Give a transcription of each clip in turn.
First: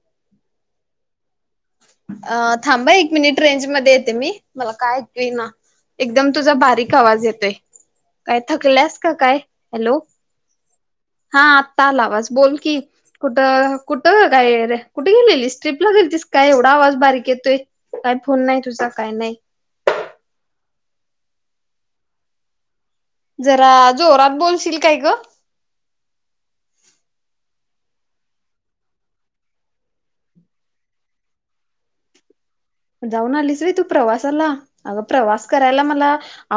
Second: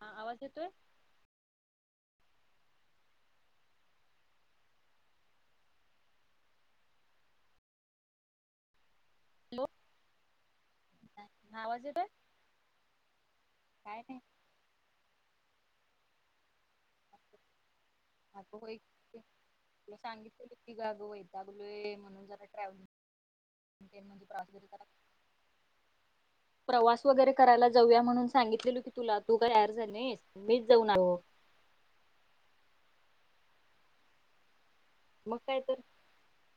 हा आवाज येतोय? अ थांबा एक मिनिट रेंज मध्ये येते मी मला काय ऐकू येईना एकदम तुझा बारीक आवाज येतोय काय थकलीयास? काय हॅलो हा आता आला आवाज बोल की कुठं काय नाही कुठं? कुठे गेलेलीस ट्रीपला गेलतीस काय एवढा आवाज बारीक येतोय? काय आग फोन नाही होय तुझा काय ग नाही तुला सांगितलेलो कि बघ कि अग वैतागलोय म्हणून जरा जरा ट्रॅव्हलिंग जोरात बोलशील काय ग प्रवास वगैरे करायला जाऊया म्हणून सांगितलेल की तुला तु तयार झाली नाहीस मीच जाऊन आलो. जाऊन आलीस वय तू प्रवासाला? अग मग प्रवास काय तर करायला मला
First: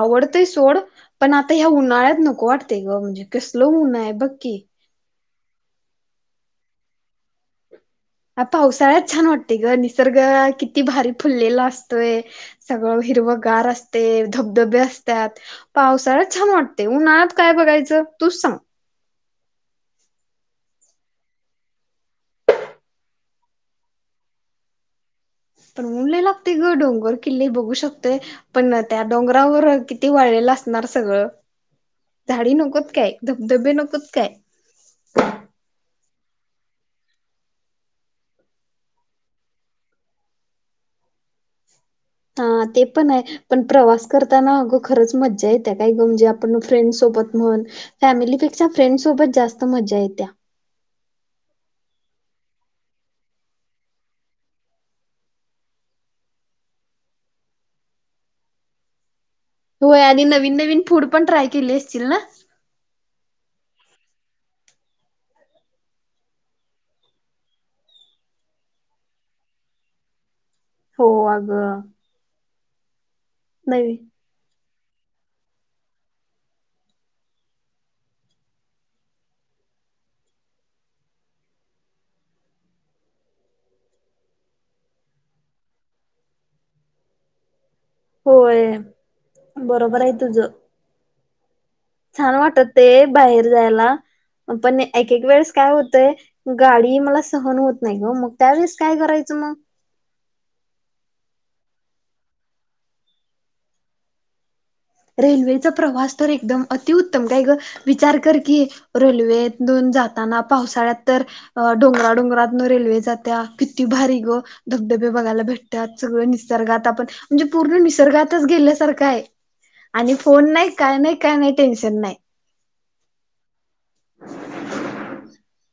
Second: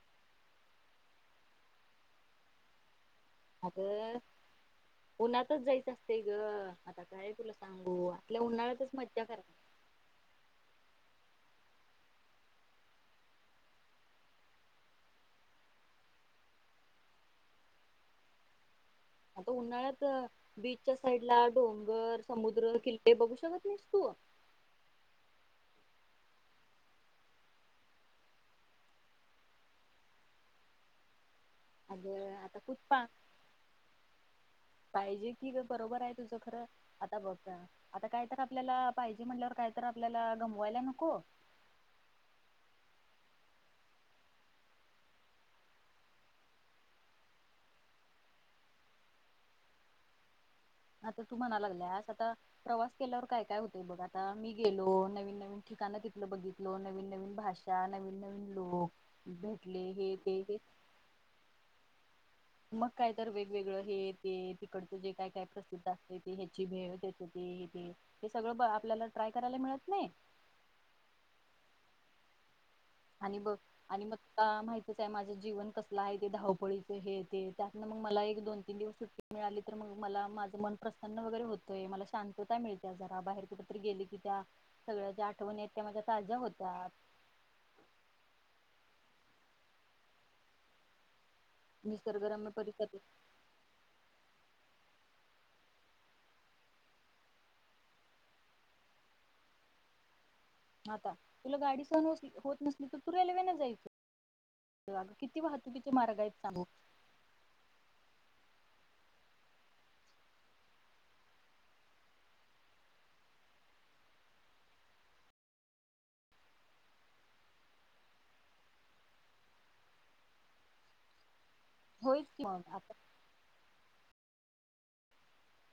आवडतय सो सोड पण आता ह्या उन्हाळ्यात नको वाटतय ग म्हणजे कसलं ऊनय अगं बघ की. उन्हातच जायचं असतय ग आता काय तुला सांगू. आपल्या हा उन्हाळ्यातच पावसाळाच मज्जा छान करायची वाटतयं ग निसर्ग किती भारी फुललेलं असतोय सगळं हिरवंगार असतयं, धबधबे असत्यात, पावसाळ्यात छान वाटतयं, उन्हाळ्यात काय बघायचं तूच सांग. आता उन्हाळ्यात बीचच्या साईडला, डोंगर, समुद्र, किल्ले बघू शकत नाहीस तू? पण ऊन लई लागतय ग डोंगर किल्ले बघू शकतोय पण त्या डोंगरावर किती वाळलेलं असणार सगळं. अग झाडी आता कुत नकोत पा काय धबधबे नकोत काय पाहिजे कि बरोबर आहे तुझ आता बघ न आता काय तर आपल्याला पाहिजे म्हणल्यावर काय तर आपल्याला गमवायला नको. हा ते पण अय पण प्रवास करताना अगं खरंच मज्जा येत्या काय ग म्हणजे आपण फ्रेंड सोबत म्हण फॅमिलीपेक्षा फ्रेंड सोबत जास्त मज्जा येतीया. आता तू म्हणाय लागल्यास आता प्रवास केल्यावर काय काय होतय बघ आता मी गेलो नवीन नवीन ठिकाण तिथल बघितलो नवीन नवीन भाषा नवीन नवीन लोक भेटले होय हे आणि ते नवीन हे नवीन फूड पण ट्राय केलीस. असशील ना? मग काय तर वेगवेगळं हे ते तिकडचं जे काय काय प्रसिद्ध असतयं ते ह्याची भेळ त्याच ते ते हे सगळं ब आपल्याला ट्राय करायला मिळत नाही. हो अगं आणि बघ नाही आणि मग का माहिती इथं माझं जीवन कसलं आहे ते धावपळीचं हे ते त्यातन मग मला एक दोन तीन दिवस सुट्टी मिळाली तर मग मला माझं मन प्रसन्न वगैरे होतय मला शांतता मिळतिया जरा बाहेर कुठ तरी गेली की त्या सगळ्या ज्या आठवणी आहेत त्या माझ्या ताज्या होतात. होय बरोबरये तुझं छान निसर्गरम्य वाटते ते परिसर बाहेर जायला पणये एक एक वेळेस काय होतंय गाडी मला सहन होत नाही हो मग त्यावेेळेस काय करायचं मग आता तुला गाडी सहन होती होत नसली तर तू रेल्वेने जायचं. अगं किती रेल्वेचा वाहतुकीचे प्रवास मार्ग तर आहेत एकदम सांगू अतिउत्तम काय ग विचार कर कि रेल्वून जाताना पावसाळ्यात तर डोंगराडोंगरातन रेल्वे जात्या किती भारी ग धबधबे बघायला भेटतात सगळ निसर्गात आपण म्हणजे पूर्ण निसर्गातच गेल्यासारखं आहे. आणि फोन नाही काय नाही काय नाहीक् टेनशन नाही होयच की मग आता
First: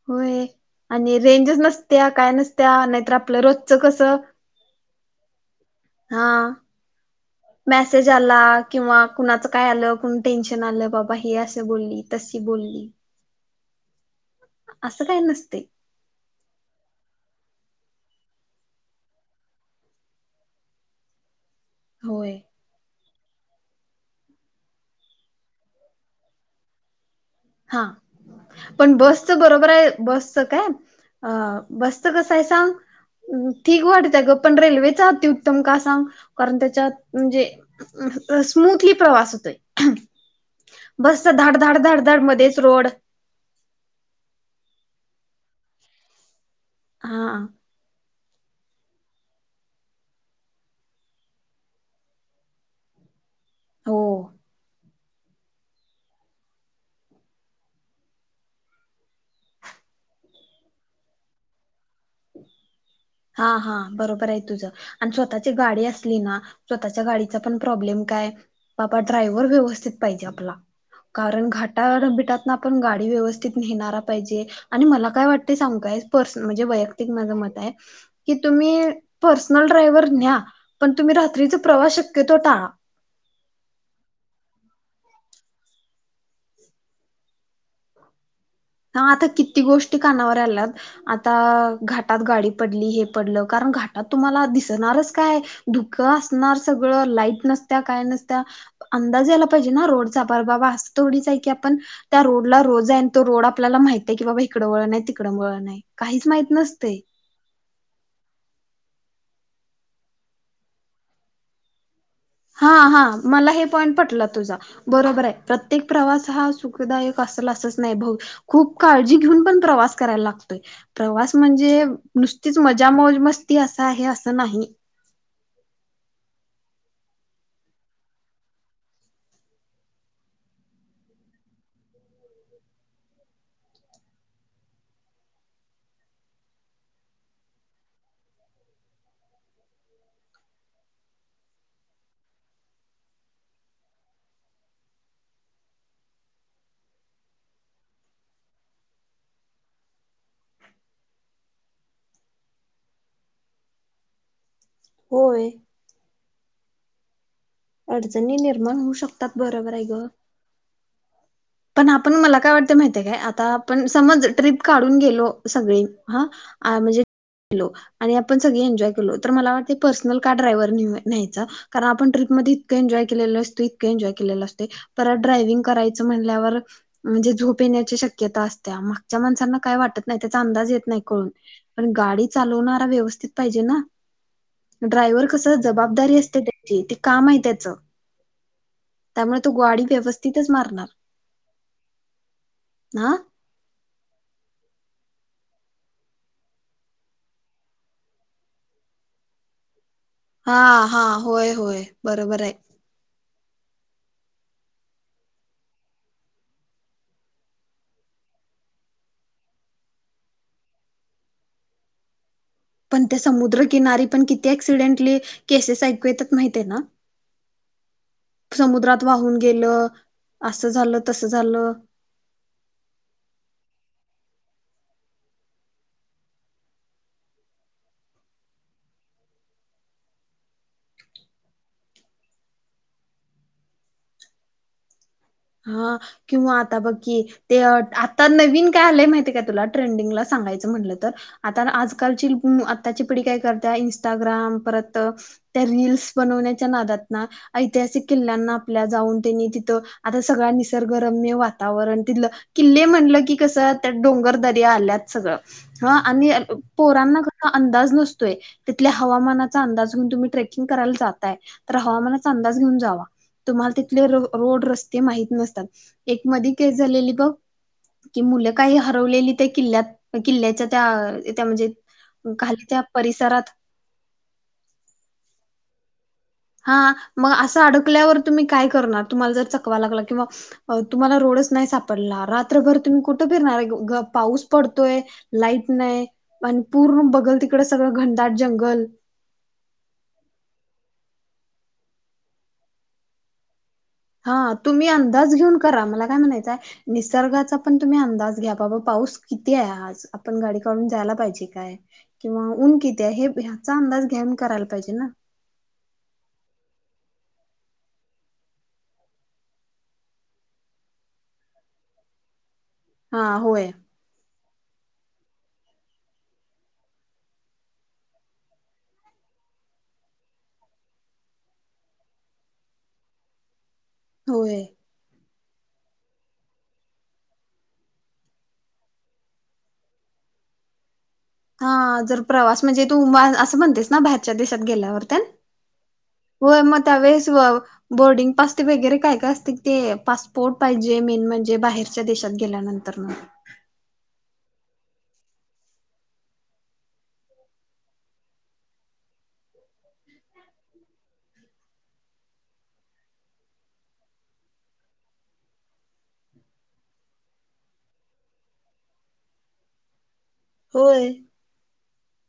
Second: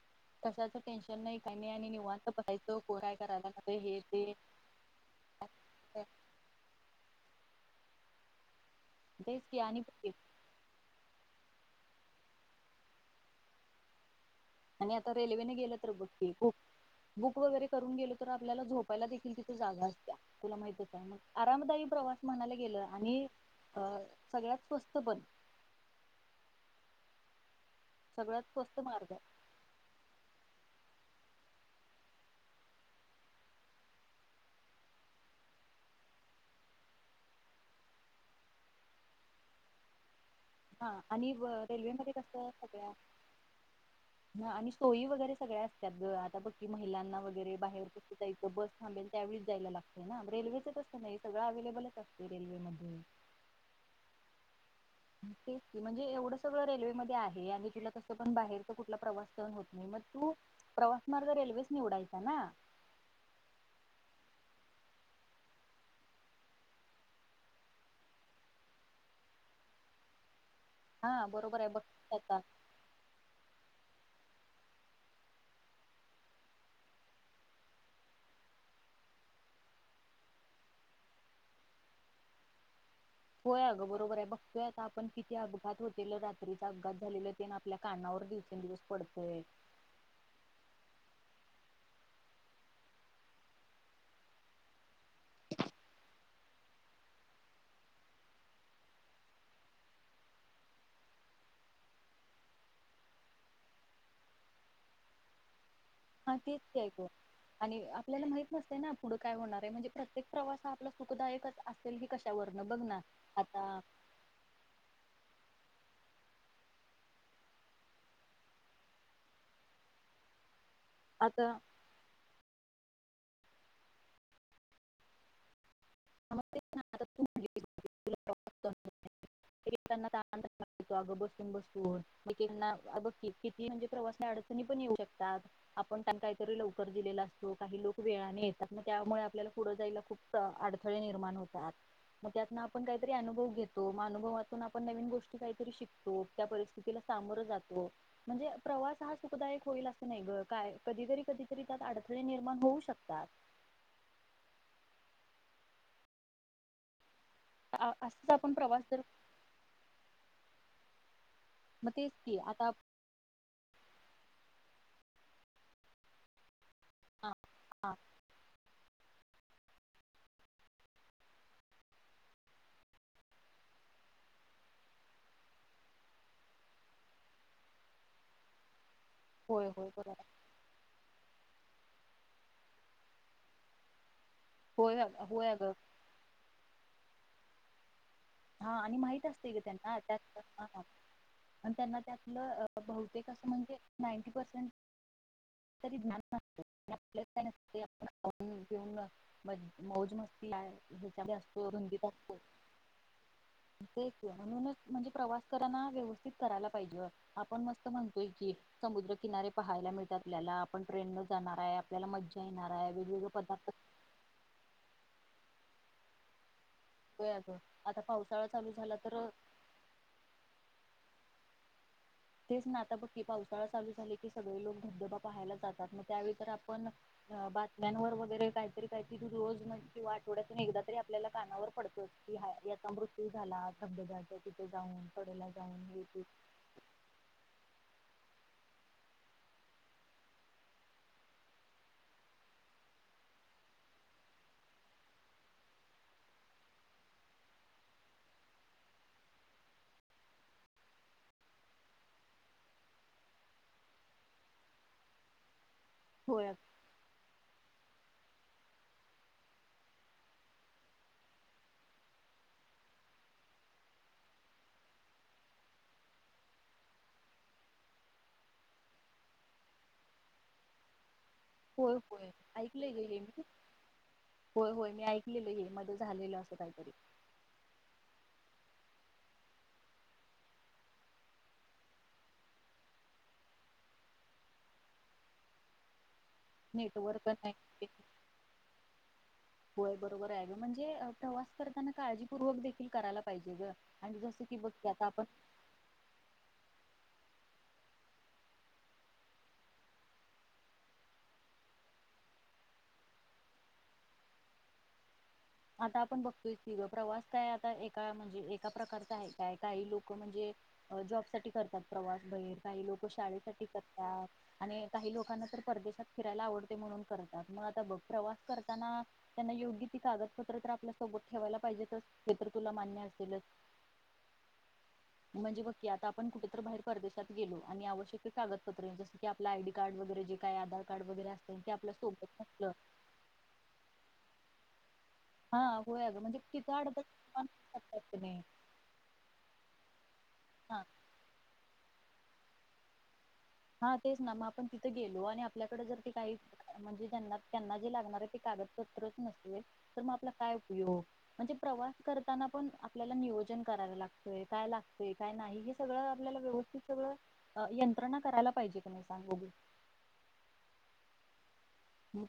होय कशाच आणि टेन्शन नाही काय रेंजच नाही आणि नसत्या निवांत काय पसायचं नसत्या नाहीतर कोराय आपलं करायला रोजचं हे कसं ते हा मेसेज आला किंवा तेच कुणाचं की काय आणि आलं कोण टेन्शन आलं, बाबा हे अस बोलली तशी बोलली. आणि असं आता काय रेल्वेने नसते गेलं तर बघ खक बुक वगैरे करून गेल तर आपल्याला झोपायला देखील तिथे जागा असत्या तुला माहितच आहे मग आरामदायी प्रवास होय म्हणायला गेलं आणि अ सगळ्यात स्वस्त पण हा सगळ्यात स्वस्त पण मार्ग बसच बरोबर आहे बसच काय अ बस कसं आहे सांग ठीक वाटतय ग पण रेल्वेच अतिउत्तम का सांग कारण त्याच्यात म्हणजे स्मूथली प्रवास होतोय. हा बसचा आणि धाड धाड धाड रेल्वेमध्येध्ये धाड मध्येच कस रोड ह आणि सोयी वगैरे सगळ्या असतात ग आता बघ की महिलांना हा वगैरे बाहेर त इथं बस थांबेल त्यावेळीच जायला लागते ना रेल्वेचच असत नाही सगळं अव्लेबलच असते रेल्वेमध्येध्ये हो तेच म्हणजे एवढं सगळं रेल्वे मध्ये आहे आणि तुला कसं पण बाहेरचा कुठला प्रवास करन होत नाही मग तू प्रवास मार्ग रेल्वेच निवडायचा ना. हा हा बरोबर आहे तुझं आणि स्वतःची गाडी असली ना स्वतःच्या गाडीचा पण प्रॉब्लेम काय बाबा ड्रायव्हर व्यवस्थित पाहिजे आपला. हा कारण बरोबर आहे बघ घाटा बिटात आता ना आपण गाडी व्यवस्थित नेहणार. पाहिजेआणि मला काय वाटत स पर् म्हणजे वैयक्तिक माझं मत आहे. की तुम्ही पर्सनल ड्रायव्हर न्या पण तुम्ही रात्रीच प्रवास शक्यतो टाळा. होय अ गं बरोबर आहे बघतोय आता आपण किती अपघात होते रात्रीचा अपघात झालेला ते आपल्या कानावर दिवसेंदिवस हा आता पडतोय किती गोष्टी कानावर आल्यात. आता घाटात गाडी पडली हे पडल कारण घाटात तुम्हाला दिसणारच काय धुकं असणार सगळ लाईट नसत्या काय नसत्या अंदाज यायला पाहिजे ना रोडचा पर बाबा अस थोडीच आहे की आपण त्या रोडला रोज तो रोड आपल्याला माहितीय की बाबा इकडं वळण आहे तिकडं वळण आहे काहीच हां माहित तेच ते नसतंय अगं आणि आपल्याला माहित नसतंय ना पुढं काय होणार आहे म्हणजे प्रत्येक प्रवास आपला सुखदायकच असे हां हां मला हे पॉईंट पटलं तुझा बरोबर आहे. प्रत्येक प्रवास हा सुखदायक असल असच नाही भाऊ खूप काळजी घेऊन पण प्रवास करायला लागतोय. प्रवास आता म्हणजे नुसतीच म जा मोज मस्ती असं आहे असं नाही. [inaudible] [unintelligible] अगं बसून बसून एकेकांना अ बघ की किती म्हणजे प्रवास अडचणी पण येऊ शकतात आपण त्यांना काहीतरी लवकर दिलेला असतो काही लोकं वेळाने येतात मग त्यामुळे आपल्याला पुढं जायला खूप अडथळे निर्माण होतात, मग त्यातन आपण काहीतरी अनुभव घेतो म अनुभवा तून आपण नवीन गोष्टी काहीतरी शिकतो त्या परिस्थितीला सामोरं जातो म्हणजे प्रवास हा सुखदायक होईल असं नाही गं काय कधीतरी कधीतरी त्यात अडथळे निर्माण होऊ शकतात. होय. असंच अडचणी आपण निर्माण प्रवास होऊ जर शकतात बरोबर आहे गं पण मग तेच आपण मला की काय आता वाटतंय माहित आहे काय आता आपण समज ट्रिप काढून गेलो सगळे हा आमी जे गेलो आणि आपण सगळी एन्जॉय [unintelligible] लो तर मला वाटतय पर्सनल कार ड्रायव्हर न्हेहूया न्हेयचा कारण आपण ट्रिप मधे इतकं एन्जॉय केलेलं असतोय, इतकं एन्जॉय केलेलं असतय, परत ड्रायव्हिंग करायच म्हण ल्यावर म्हणजे झोप येण्याची शक्यता असत्या म्ह च्या माणसांना होय काय होय वाटत नाई बरोबर त्याचा अंदाज येत नाही कळून पण गाडी चालवणारा व्यवस्थित पाहिजे ना? होय ड्रायव्हर कस होय अगं जबाबदारी असते त्याची ते काम आहे त्याच हा आणि माहित असतय ग त्यांना त्यात [unintelligible] मारणार आणि त्यांना त्यातलं अ हा बहुतेक असं म्हणजे नाईंन्टी परसेंन्ट तरी ज्ञान लागतय आणि आपल्यात काय नसतय आपण खाऊन, पिऊन, मज मौज मस्ती [unintelligible] हा हा ह्याच्या [unintelligible] होय असतो, होय रुंदीत असतो बरोबर आहे हु तेच की म्हणूनच म्हणजे प्रवास कराना व्यवस्थित करायला पाहिजे अ, आपण मस्त म्हणतोय की समुद्र किनारे पाहायला मिळत आपल्याला, आपण ट्रेन न जाणार आय, आपल्याला मज्जा येणार आहे पण त्या वेगवेगळे पदार्थ समुद्रकिनारी पण किती ऍक्सिडेंटली केसेस ऐकू येतात माहित ते ना, खातोय अगं. आता पावसाळा चालू झाला समुद्रात तर वाहून गेलं, आस झाल तस झालं तेच ना आता बघ की, पावसाळा चालू झाले की सगळे लोक धबधबा पाहायला जातात, मग त्यावेळी तर आपण अ बातम्यांवर वगैरे काहीतरी काहीतरी रोज म्हणजे किंवा आठवड्यातून एकदा तरी आपल्याला कानावर पडतं कि याचा मृत्यू झाला धबधब्याच्या तिथे जाऊन कडेला जाऊन हा, हे ते किंवा आता बघ की ते आता नवीन काय आलंय माहितीय काय तुला ट्रेंडिंगला सांगायचं म्हटलं, तर आता आजकालची आताची पिढी काय करत्या इंस्टाग्राम, परत त्या रील्स बनवण्याच्या नादात ना ऐतिहासिक किल्ल्यांना आपल्या जाऊन तेनी तिथं आता सगळ निसर्गरम्य वातावरण तिथलं किल्ले म्हणलं कि कसं त्या डोंगर दय्रा आल्यात सगळं ह आणि अ होय पोरांना अ अंदाज नसतोय तिथल्या हवामानाचा अंदाज घेऊन तुम्ही ट्रेकिंग करायला जातायं, तर हवामानाचा अंदाज घेऊन जावा तुम्हाला तिथले रोड, रस्ते ते माहित नसतात, एक मध्ये केस झालेली बघं की, मुलं काही हरवलेली त्या किल्ल्यात किल्ल्याच्या त्या त्या म्हणजे होय होय खाली त्या ऐकलंय मी हे परिसरात होय होय मी ऐकलेलं हे मधे हा मग असं अडकल्यावर तुम्ही काय करणार तुम्हाला जर चकवा लागला किंवा तुम्हाला रोडच नाही सापडला रात्रभर तुम्ही कुठं फिरणार पाऊस पडतोय लाईट नाय आणि पूर्ण नेटवर्क बघल तिकडं नाही सगळं घनदाट जंगल होय बरोबर आहे ग म्हणजे प्रवास करताना काळजीपूर्वक देखील करायला पाहिजे ग आणि हा जसं की बघ तुम्ही की आता आपण अंदाज घेऊन करा मला काय म्हणायचंय निसर्गाचा पण तुम्ही अंदाज घ्या बाबा पाऊस किती आहे आज आपण गाडी काढून जायला पाहिजे काय किंवा ऊन किती आहे हे ह्याचा अंदाज घेऊन करायला पाहिजे ना आता आपण बघतोय ति प्रवास काय आता एका म्हणजे एका प्रकारचा आहे काय काही लोक म्हणजे जॉब साठी करतात प्रवास बाहेर काही लोक हा शाळेसाठी होय करतात. आणि काही लोकांना तर परदेशात फिरायला आवडते म्हणून करतात मग आता बघ प्रवास करताना त्यांना योग्य ती कागदप त्र आपल्या सोबत ठेवायला पाहिजे तर हे तर तुला मान्य असेलच. होय. म्हणजे बघकी आता आपण कुठेत बाहेर परदेशात गेलो आणि आवश्यक कागदपत्र जस की आपलं आयडी कार्ड वगैरे जे काय आधार कार्ड वगैरे असत ते आपल्या हा जर सोबत प्रवास नसलं म्हणजे तू असं म्हणतेस ना बाहेरच्या देशा गेला वर हा अगं म्हणजे होय तिथं म अडचण त्यावेळेस निर्माण होऊ शकतात की बोर्डिंग नाही. पास वगैरे काय काय असते ते पासपोर्ट हा पाहिजे मेन म्हणजे बाहेर बाहेरच्या देशात गेल्यानंतर मग हा तेच ना मग आपण तिथं गेलो आणि आपल्याकडे जर ते काही म्हणजेना त्यांना जे लागणार ते कागदपत्रच नसते तर मग आपला काय उपयोग म्हणजे प्रवास करताना पण आपल्याला नियोजन कराला लागतय काय लागतय काय नाही हे सगळं आपल्याला व्यवस्थित सगळं यंत्रणात करायला पाहिजे का नाही सांग बघू. होय.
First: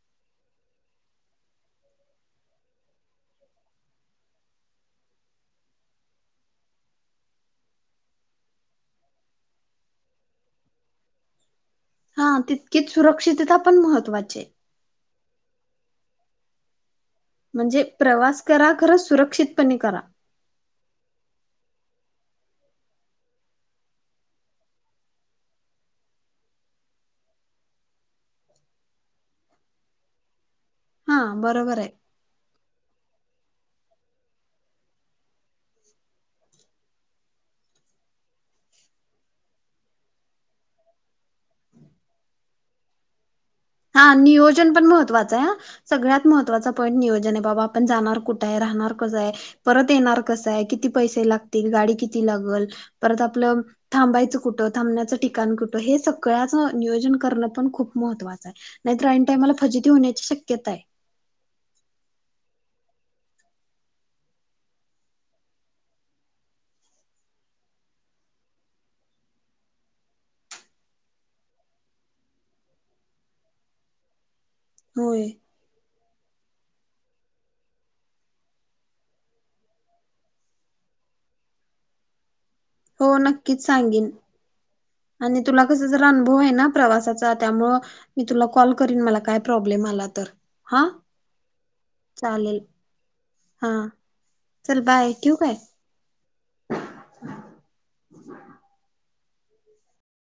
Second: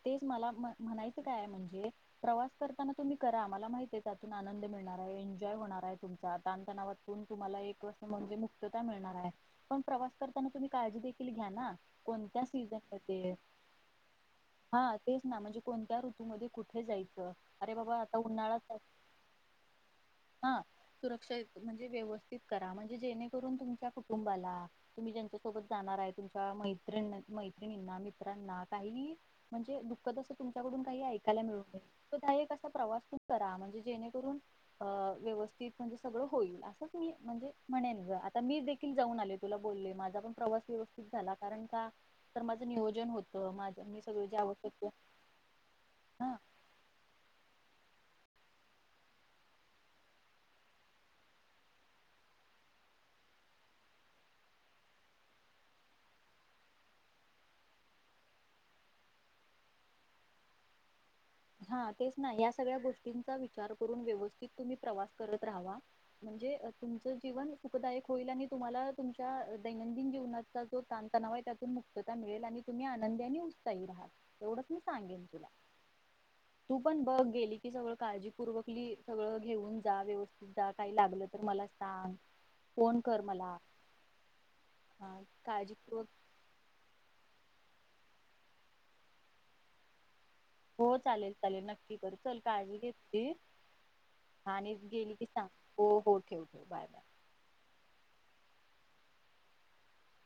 तेच मला म्हणायचं काय म्हणजे प्रवास करताना तुम्ही करा मला माहित आहे त्यातून आनंद मिळणार आहे एन्जॉय होणार आहे तुमचा ताण तणावातून तुम्हाला एक म्हणजे मुक्तता मिळणार आहे पण प्रवास करताना तुम्ही काळजी देखील घ्या ना हा कोणत्या सीझन तितकीच मध्ये सुरक्षितता पण महत्त्वाची ये. हा तेच ना म्हणजे कोणत्या ऋतूमध्ये कुठे जाई च अरे म्हणजे बाबा आता प्रवास उन्हाळा करा खरं सुरक्षितपणे करा हा सुरक्ष म्हणजे व्यवस करा म्हणजे जेणेकरून तुमच्या कुटुंबाला तुम्ही ज्यांच्यासोबत जाणार आहे तुमच्या मैत मैत्रिणींना मित्रांना काही म्हणजे दुःखं कडून काही हा ऐकायला मिळू बरोबर नये आहे तो त्यात एक प्रवास पण करा म्हणजे जेणेकरून अ व्यवस्थित म्हणजे सगळं होईल असंच मी म्हणजे म्हणेन ग आता मी देखील जाऊन आले तुला बोलले माझा पण प्रवास व्यवस्थित झाला कारण का तर माझं नियोजन होत माझ मी हा सगळे जे नियोजन पण आवश्यक महत्वाचं आहे सगळ्यात हा महत्वाचा पॉईंट नियोजन आहे बाबा आपण जाणार कुठं आहे राहणार कसं आहे परत येणार कसं आहे किती पैसे लागतील गाडी किती लागल परत आपलं थांबायचं कुठं थांबण्याचं ठिकाण कुठं हे सगळ्याच नियोजन करणं पण खूप महत्त्वाच नाहीतर ऐन टायमला फजिती होण्याची शक्यता आहे. हा तेच नाही या सगळ्या गोष्टींचा विचार करून व्यवस्थित तुम्ही प्रवास करत राहावा म्हणजे तुमचं जीवन सुखदायक होईल आणि तुम्हाला तुमच्या दैनंदिन जीवनाचा जो ताणतणाव आहे त्यातून मुक्तता मिळेल आणि तुम्ही आनंदीने उत्साही राहाल. तेवढंच मी सांगेन होय तुला. तू पण बघ गेली की सगळ काळजीपूर्वक सगळं घेऊन जा व्यवस्थित जा काही लागलं तर मला सांग फोन हो कर मला नक्कीच सांगीन. हा आणि तुला कस जर काळजीपूर्वक अनुभव आहे ना प्रवासाचा त्यामुळे मी तुला कॉल करीन मला काय प्रॉब्लेम आला तर हो हा चालेल चालेल नक्की करू चल चालेल काळजी घेत हा त आणि चल बाय गेली की ठेवू सांग काय हो हो ठेव. Bye bye. [inaudible]